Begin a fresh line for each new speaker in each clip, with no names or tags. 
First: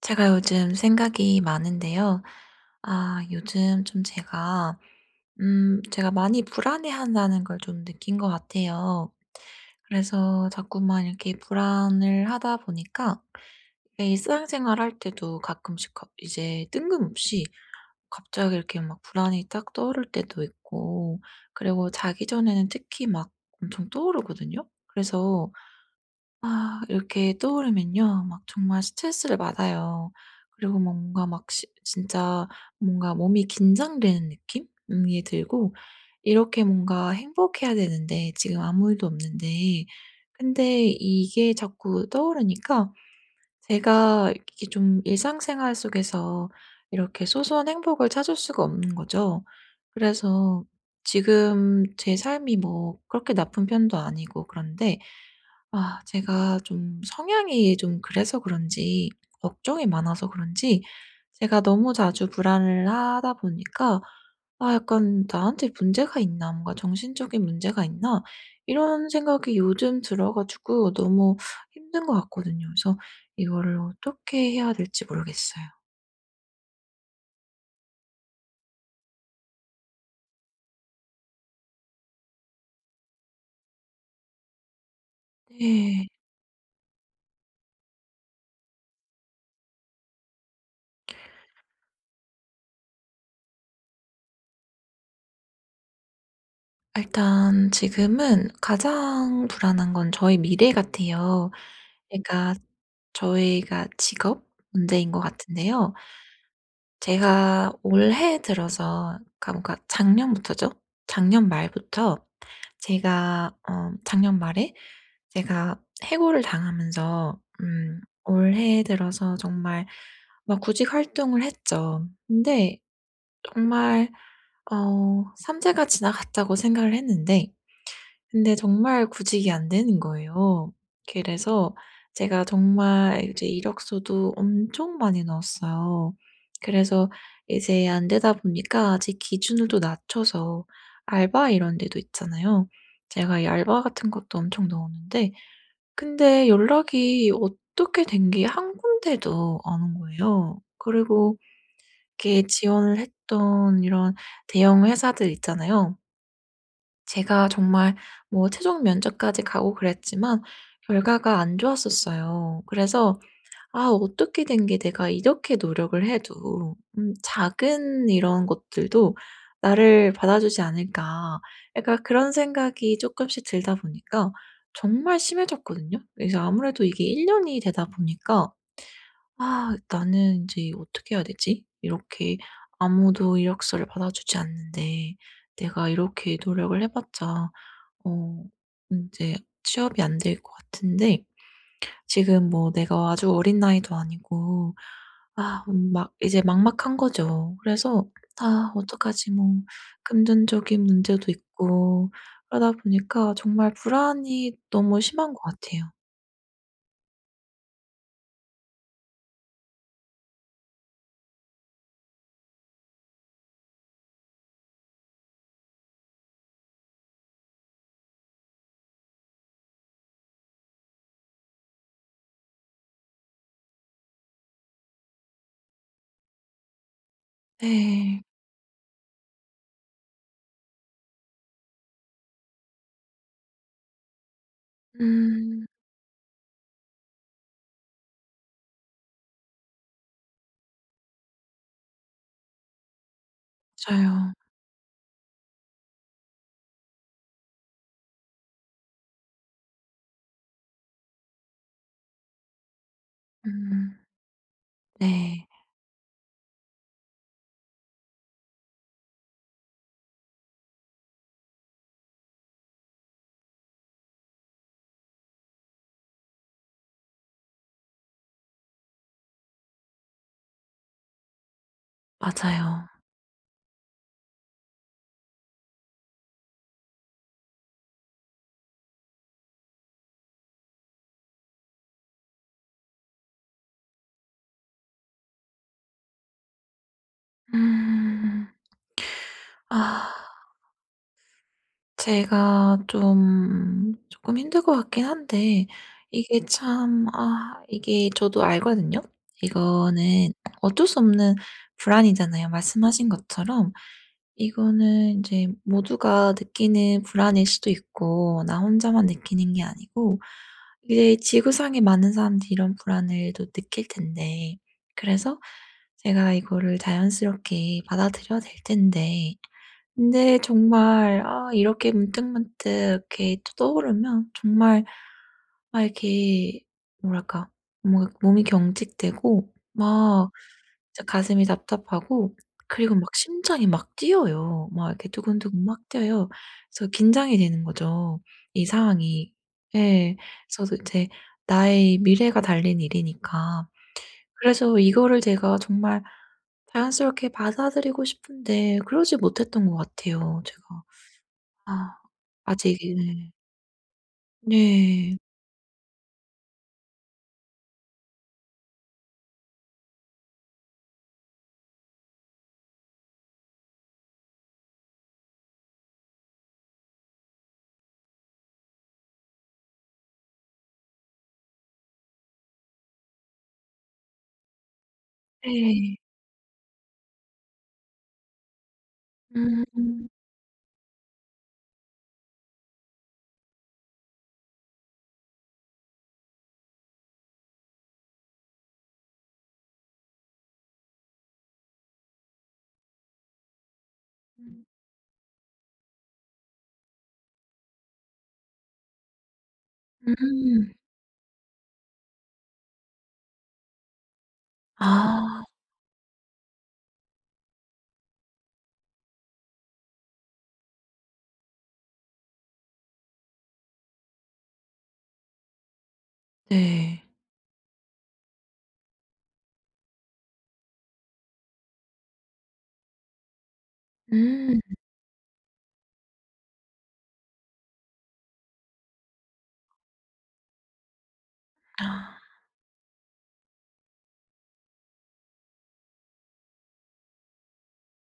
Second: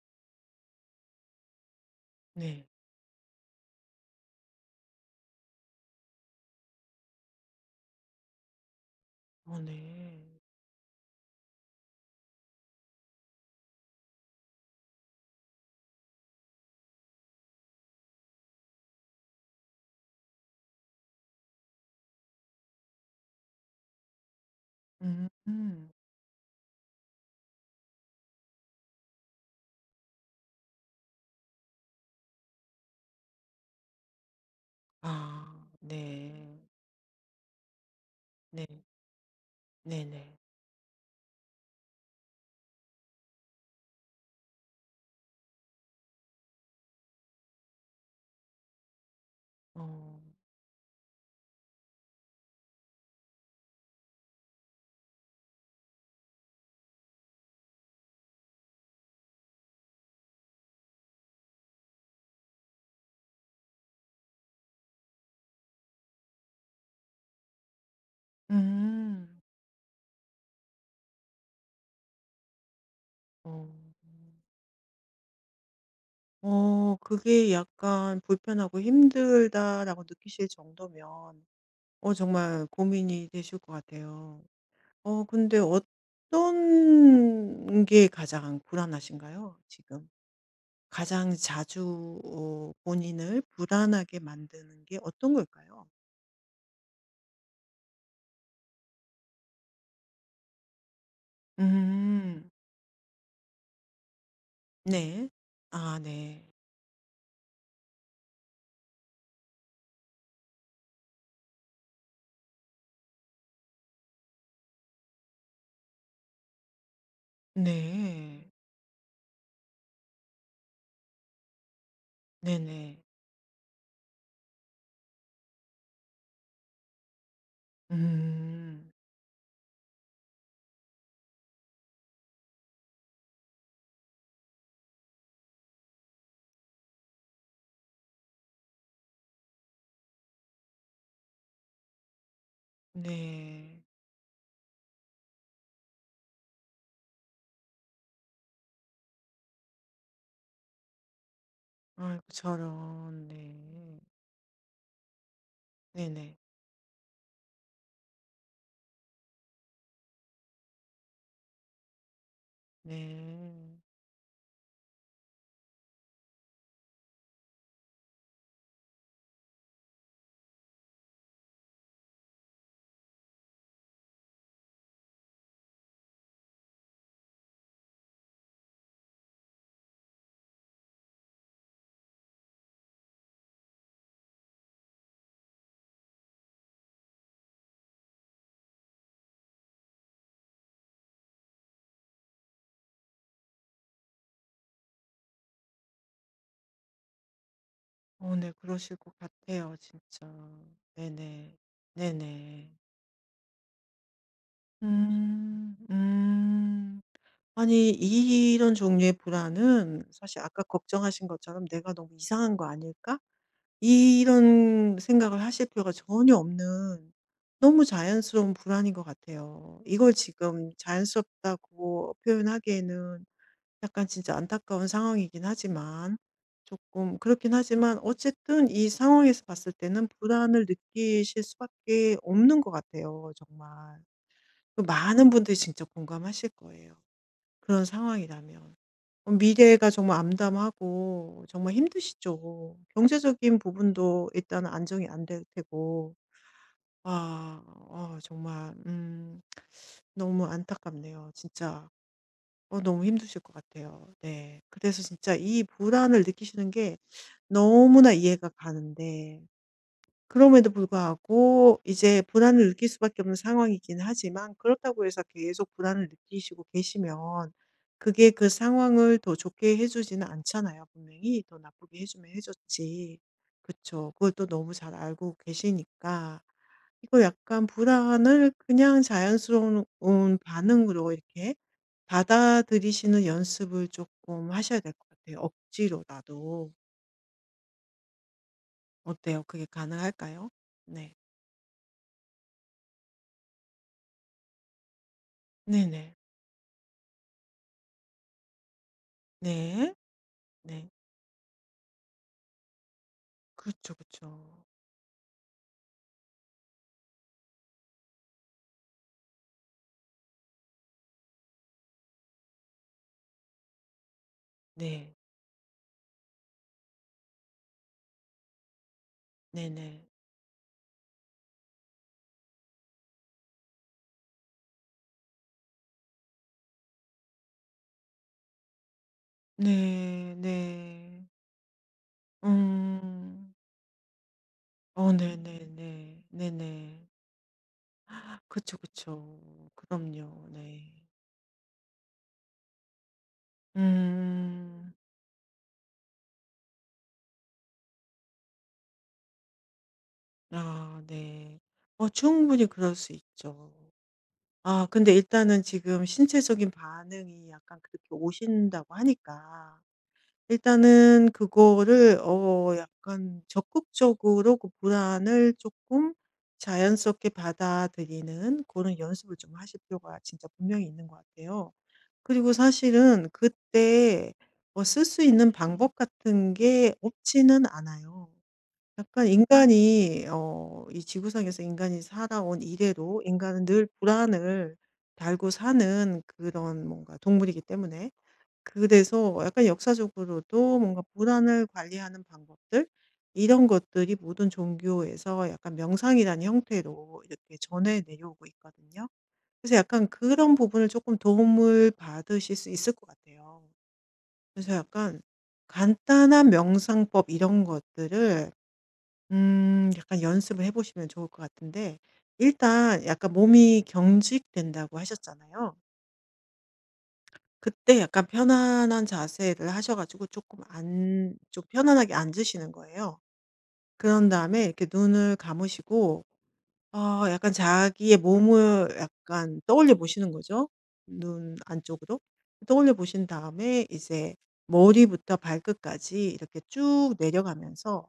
제가 요즘 생각이 많은데요.
네.
아, 요즘 좀 제가 많이 불안해한다는 걸 좀 느낀 것 같아요.
어 네.
그래서 자꾸만 이렇게 불안을 하다 보니까 이게 일상생활 할 때도 가끔씩 이제 뜬금없이 갑자기 이렇게 막 불안이 딱 떠오를 때도 있고, 그리고 자기 전에는 특히 막 엄청 떠오르거든요.
음.
그래서
음.
아, 이렇게 떠오르면요. 막 정말 스트레스를 받아요. 그리고 뭐 뭔가 막 시 진짜 뭔가 몸이 긴장되는 느낌? 이
아
들고,
네.
이렇게 뭔가 행복해야 되는데 지금
네.
아무 일도 없는데
네네.
근데 이게 자꾸 떠오르니까 제가 이렇게 좀 일상생활 속에서 이렇게 소소한 행복을 찾을 수가 없는 거죠.
어.
그래서 지금 제 삶이 뭐 그렇게 나쁜 편도 아니고 그런데, 아 제가 좀 성향이 좀 그래서 그런지, 걱정이 많아서 그런지 제가 너무 자주 불안을 하다 보니까, 아, 약간 '나한테 문제가 있나? 뭔가 정신적인 문제가 있나?' 이런
음.
생각이 요즘 들어 가지고 너무 힘든 것 같거든요. 그래서
어.
이거를 어떻게 해야 될지 모르겠어요.
어 그게 약간 '불편하고 힘들다.'라고 느끼실 정도면 어 정말 고민이 되실 것 같아요. 어 근데 어떤
네.
게 가장 불안하신가요 지금? 가장 자주 어 본인을 불안하게 만드는 게 어떤 걸까요?
일단 지금은 가장 불안한 건 저의 미래 같아요.
음.
그러니까 저희가 직업 문제인 것
네.
같은데요.
아 네.
제가 올해 들어서, 그러니까 뭔가 작년부터죠. 작년 말부터 제가 어, 작년 말에 제가 해고를 당하면서,
네.
올해 들어서 정말 막 구직 활동을 했죠. 근데
네네.
정말 어, '삼 재가 지나갔다.'고 생각을 했는데, 근데
음.
정말 구직이 안 되는 거예요. 그래서 제가 정말 이제 이력서도 엄청 많이 넣었어요. 그래서 이제 안 되다 보니까 제 기준을 또 낮춰서 알바 이런 데도 있잖아요. 제가 이 알바
네.
같은 것도 엄청 넣었는데, 근데 연락이 어떻게 된 게 한 군데도 안 온 거예요. 그리고
아이고
이렇게 지원을
저런.
했던
네.
이런 대형 회사들 있잖아요.
네네.
제가 정말 뭐 최종 면접까지 가고 그랬지만 결과가 안 좋았었어요. 그래서
네.
'아 어떻게 된 게 내가 이렇게 노력을 해도, 음, 작은 이런 것들도 나를 받아주지 않을까.' 약간 그런 생각이 조금씩 들다 보니까 정말 심해졌거든요. 그래서 아무래도 이게 1 년이 되다 보니까 '아 나는 이제 어떻게 해야 되지? 이렇게 아무도 이력서를 받아주지 않는데 내가 이렇게 노력을 해 봤자, 어 이제 취업이 안 될 것 같은데 지금 뭐 내가 아주 어린 나이도 아니고, 아, 막 이제 막막한 거죠.' 그래서
어 네.
'아
그러실 것
어떡하지.' 뭐
같아요 진짜.
금전적인 문제도
네네.
있고
네네.
그러다 보니까 정말 불안이 너무 심한 것
음.
같아요.
음. 아니 이런 종류의 불안은 사실 아까 걱정하신 것처럼 '내가 너무 이상한 거 아닐까?' 이런 생각을 하실 필요가 전혀 없는 너무 자연스러운 불안인 것 같아요. 이걸 지금 자연스럽다고 표현하기에는 약간 진짜 안타까운 상황이긴 하지만 조금 그렇긴 하지만
네.
어쨌든 이 상황에서 봤을 때는 불안을 느끼실 수밖에 없는 것 같아요, 정말. 그 많은 분들이
음,
진짜 공감하실 거예요. 그런 상황이라면. 미래가 정말 암담하고 정말 힘드시죠. 경제적인 부분도
맞아요.
일단 안정이 안 될 테고. 아, 어, 정말 너무 안타깝네요. 진짜. 어, 너무 힘드실 것
음.
같아요. 네. 그래서 진짜
네.
이 불안을 느끼시는 게 너무나 이해가 가는데 그럼에도 불구하고 이제 불안을 느낄 수밖에 없는 상황이긴 하지만 그렇다고 해서 계속 불안을 느끼시고 계시면 그게 그 상황을 더 좋게 해주지는 않잖아요. 분명히 더 나쁘게 해주면
맞아요.
해줬지. 그쵸. 그걸 또 너무 잘 알고 계시니까 이거 약간 불안을 그냥 자연스러운 반응으로 이렇게 받아들이시는 연습을 조금 하셔야 될 것 같아요. 억지로라도.
음.
어때요? 그게
아.
가능할까요? 네.
제가 좀 조금 힘들 것 같긴 한데,
네네.
이게 참, 아, 이게 저도 알거든요.
네.
이거는 어쩔
네.
수 없는 불안이잖아요. 말씀하신
그
것처럼
렇죠그죠
이거는 이제 모두가 느끼는 불안일 수도 있고, 나 혼자만 느끼는 게 아니고 이제 지구상에 많은 사람들이 이런 불안을 또 느낄 텐데,
네.
그래서 제가 이거를 자연스럽게 받아들여야 될 텐데
네네.
근데 정말, 아, 이렇게 문득문득 이렇게 또 떠오르면 정말 막 이렇게, 뭐랄까, 뭔가 몸이 경직되고 막
네.
진짜
네.
가슴이 답답하고, 그리고 막
음.
심장이 막 뛰어요. 막 이렇게
어
두근두근 막
네네네.
뛰어요. 그래서
네네.
긴장이 되는 거죠, 이
그쵸,
상황이.
그쵸.
예.
그럼요.
그래서
네.
이제 나의 미래가 달린 일이니까. 그래서
음.
이거를 제가 정말 자연스럽게 받아들이고 싶은데 그러지 못했던 것 같아요, 제가.
아 네.
아,
어 충분히
아직.
그럴 수
예.
있죠. 아 근데
네.
일단은 지금 신체적인 반응이 약간 그렇게 오신다고 하니까 일단은 그거를 어 약간 적극적으로 그 불안을 조금 자연스럽게 받아들이는 그런 연습을 좀 하실 필요가 진짜 분명히 있는 것 같아요. 그리고 사실은 그때 어 쓸 수 있는 방법
네.
같은 게 없지는 않아요. 약간
음.
인간이 어 이 지구상에서 인간이 살아온 이래로 인간은 늘 불안을 달고 사는 그런 뭔가 동물이기 때문에 그래서 약간 역사적으로도 뭔가 불안을 관리하는 방법들 이런 것들이 모든 종교에서 약간 명상이라는 형태로 이렇게 전해 내려오고 있거든요. 그래서 약간 그런
음.
부분을 조금 도움을 받으실 수 있을 것 같아요. 그래서 약간
아,
간단한 명상법 이런 것들을 약간 연습을 해보시면 좋을 것 같은데 일단 약간 몸이 경직된다고 하셨잖아요.
네.
그때 약간 편안한 자세를 하셔 가지고 조금 안 좀 편안하게 앉으시는 거예요. 그런
음.
다음에
음.
이렇게 눈을 감으시고 어 약간 자기의 몸을 약간 떠올려 보시는 거죠, 눈 안쪽으로. 떠올려 보신 다음에 이제 머리부터 발끝까지 이렇게 쭉 내려가면서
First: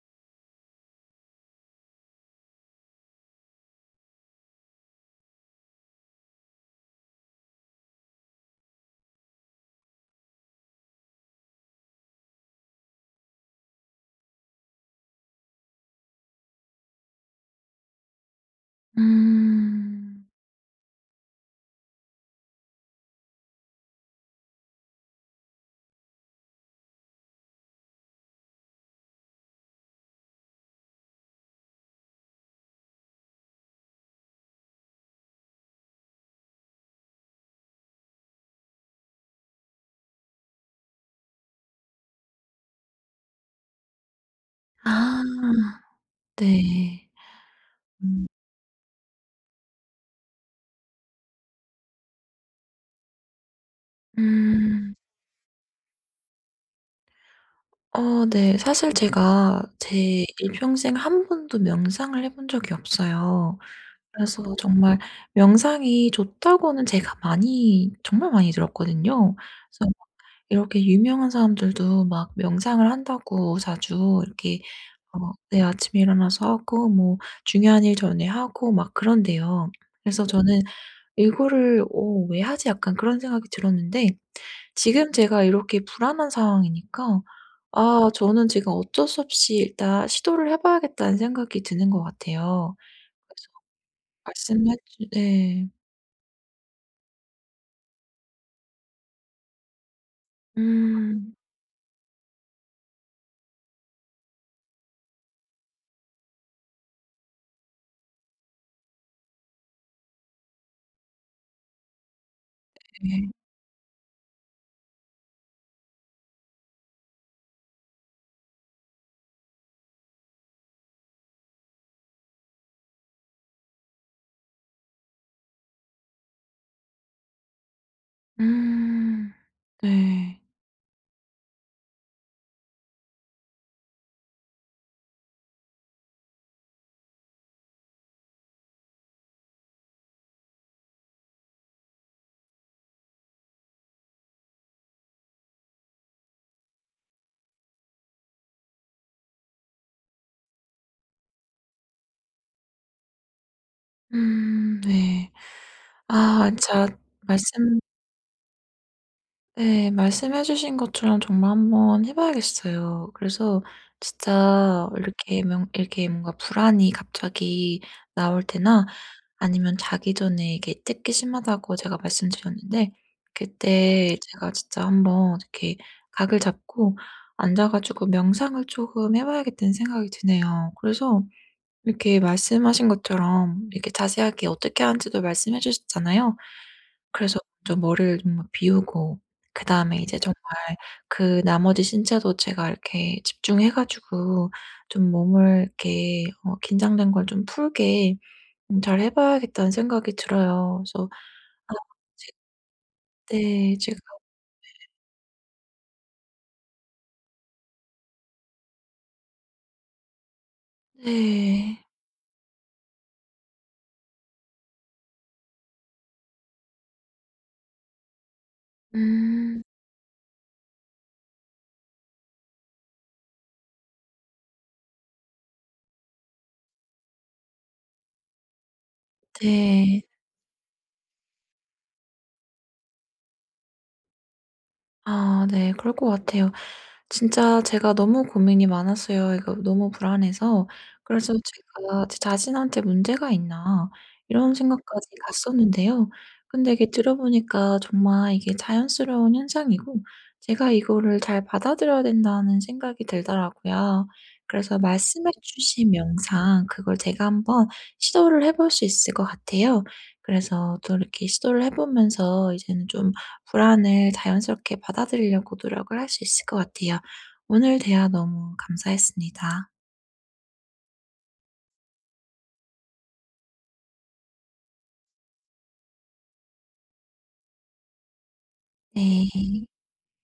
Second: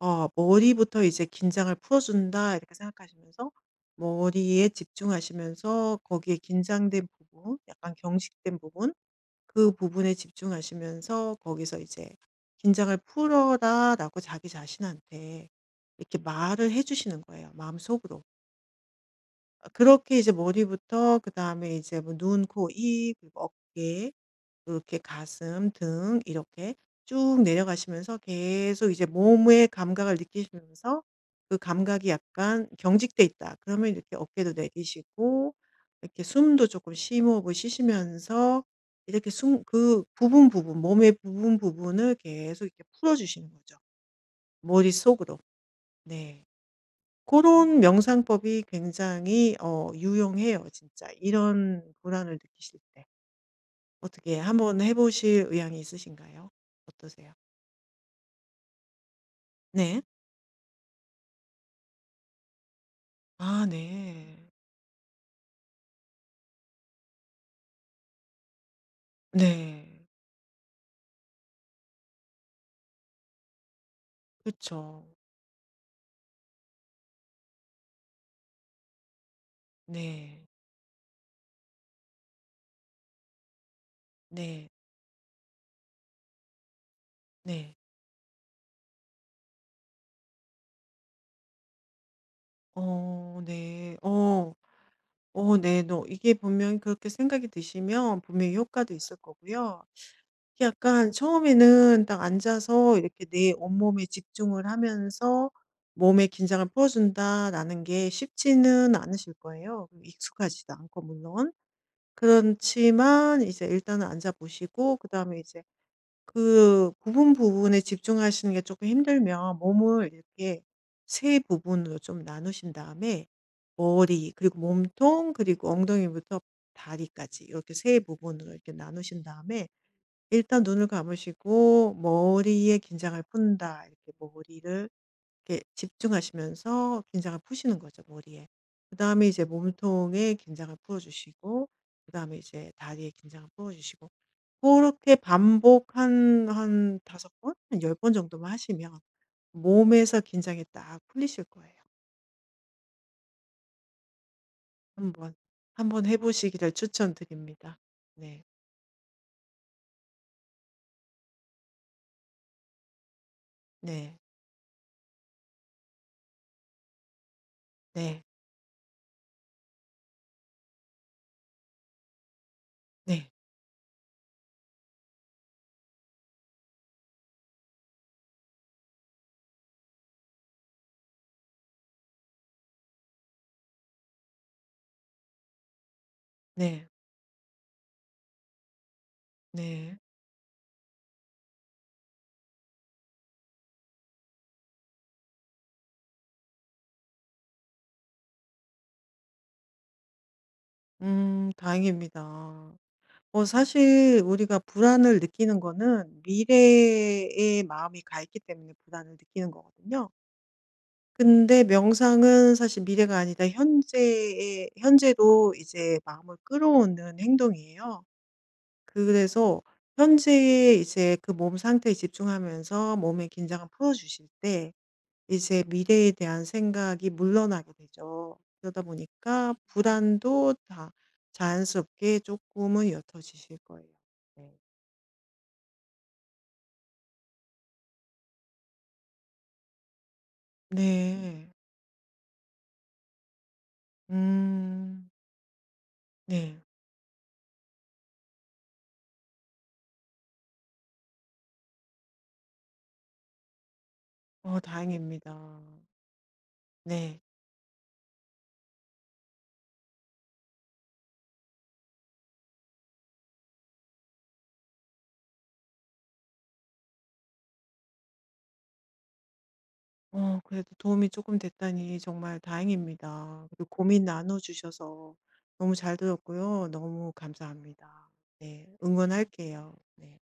어 '머리부터 이제 긴장을 풀어준다.' 이렇게 생각하시면서 머리에 집중하시면서 거기에 긴장된 부분, 약간 경직된 부분 그 부분에 집중하시면서 거기서 이제 "긴장을 풀어라."라고 자기 자신한테 이렇게 말을 해 주시는 거예요 마음속으로. 아 그렇게 이제 머리부터 그다음에 이제 뭐 눈, 코, 입 그리고 어깨 이렇게 가슴, 등 이렇게 쭉 내려가시면서 계속 이제 몸의 감각을 느끼시면서 그 감각이 약간 경직돼 있다. 그러면 이렇게 어깨도 내리시고 이렇게 숨도 조금 심호흡을 쉬시면서 이렇게 숨 그 부분 부분 몸의 부분 부분을 계속 이렇게 풀어주시는 거죠.
아,
머릿속으로. 네.
네.
그런
음.
명상법이 굉장히 어, 유용해요, 진짜. 이런 불안을 느끼실 때. 어떻게 한번 해
음.
보실 의향이 있으신가요? 어떠세요?
어, 네. 사실 제가
네.
제 일평생 한 번도 명상을 해본 적이 없어요.
아 네.
그래서 정말 명상이 좋다고는 제가 많이, 정말 많이 들었거든요. 그래서
네.
이렇게 유명한 사람들도 막 명상을 한다고 자주 이렇게,
그쵸.
어, 네, 아침에 일어나서 하고 뭐 중요한 일 전에 하고 막 그런대요. 그래서
네.
저는 이거를 '어 왜 하지?' 약간 그런 생각이 들었는데
네.
지금 제가 이렇게 불안한 상황이니까
네.
아, 저는 제가 어쩔 수 없이 일단 시도를 해 봐야겠다는 생각이 드는 것 같아요.
어
그래서
네. 어.
말씀해 주
어
네.
네. 너 이게 분명히 그렇게 생각이 드시면 분명히 효과도 있을 거고요. 특히 약간
음.
처음에는 딱 앉아서 이렇게 내 온몸에 집중을 하면서 '몸의 긴장을 풀어준다.'라는 게 쉽지는 않으실 거예요. 익숙하지도 않고 물론.
네.
그렇지만 이제 일단은 앉아 보시고 그다음에 이제 그 부분 부분에 집중하시는 게 조금 힘들면 몸을 이렇게 세 부분으로 좀 나누신 다음에 머리 그리고 몸통 그리고 엉덩이부터 다리까지 이렇게 세 부분으로 이렇게 나누신
음.
다음에
네.
일단 눈을 감으시고 '머리에 긴장을 푼다.' 이렇게 머리를 이렇게 집중하시면서 긴장을 푸시는 거죠, 머리에. 그다음에 이제 몸통에 긴장을 풀어 주시고 그다음에 이제 다리에 긴장을 풀어 주시고 그렇게 반복 한 5번 번, 한 10번 정도만 하시면 몸에서 긴장이 딱 풀리실 거예요.
음. 네.
한번 한번 해
아
보시기를
진짜
추천드립니다.
말씀
네.
예, 말씀해 주신 것처럼 정말 한번 해 봐야겠어요. 그래서
네.
진짜 이렇게 명 이렇게 뭔가 불안이 갑자기
네.
나올 때나 아니면 자기 전에 이게 특히 심하다고 제가 말씀드렸는데,
네.
그때 제가 진짜 한번 이렇게 각을 잡고 앉아 가지고 명상을 조금 해 봐야겠다는 생각이 드네요. 그래서 이렇게 말씀하신 것처럼 이렇게 자세하게 어떻게 하는지도 말씀해 주셨잖아요.
네.
그래서 좀 머리를 좀 비우고, 그다음에
네.
이제 정말 그 나머지 신체도 제가 이렇게 집중해 가지고 좀 몸을 이렇게, 어, 긴장된 걸 좀 풀게, 음, 잘 해 봐야겠다는 생각이 들어요. 그래서 아 제
다행입니다. 어
네. 제가.
사실 우리가 불안을 느끼는 거는 미래에 마음이 가 있기 때문에 불안을 느끼는 거거든요. 근데
네.
명상은 사실 미래가 아니다 현재에 현재로 이제 마음을 끌어오는 행동이에요. 그래서
음.
현재의 이제 그 몸 상태에 집중하면서 몸의 긴장을 풀어 주실 때 이제 미래에 대한 생각이 물러나게 되죠. 그러다 보니까
네.
불안도 다 자연스럽게 조금은 옅어지실 거예요. 네.
아, 네. 그럴 것 같아요. 진짜 제가 너무 고민이 많았어요. 이거 너무 불안해서. 그래서
네.
제가 제 자신한테 문제가 있나 이런 생각까지
음.
갔었는데요.
네.
근데 이게 들어보니까 정말 이게 자연스러운 현상이고 제가 이거를 잘 받아들여야 된다는 생각이 들더라고요.
어
그래서 말씀해
다행입니다.
주신 영상 그걸
네.
제가 한번 시도를 해볼 수 있을 것 같아요. 그래서 또 이렇게 시도를 해 보면서 이제는 좀 불안을 자연스럽게 받아들이려고 노력을 할 수 있을 것 같아요. 오늘 대화 너무 감사했습니다.
어 그래도 도움이 조금 됐다니 정말 다행입니다. 그리고 고민 나눠 주셔서 너무 잘 들었고요. 너무 감사합니다. 네.
네.
응원할게요. 네.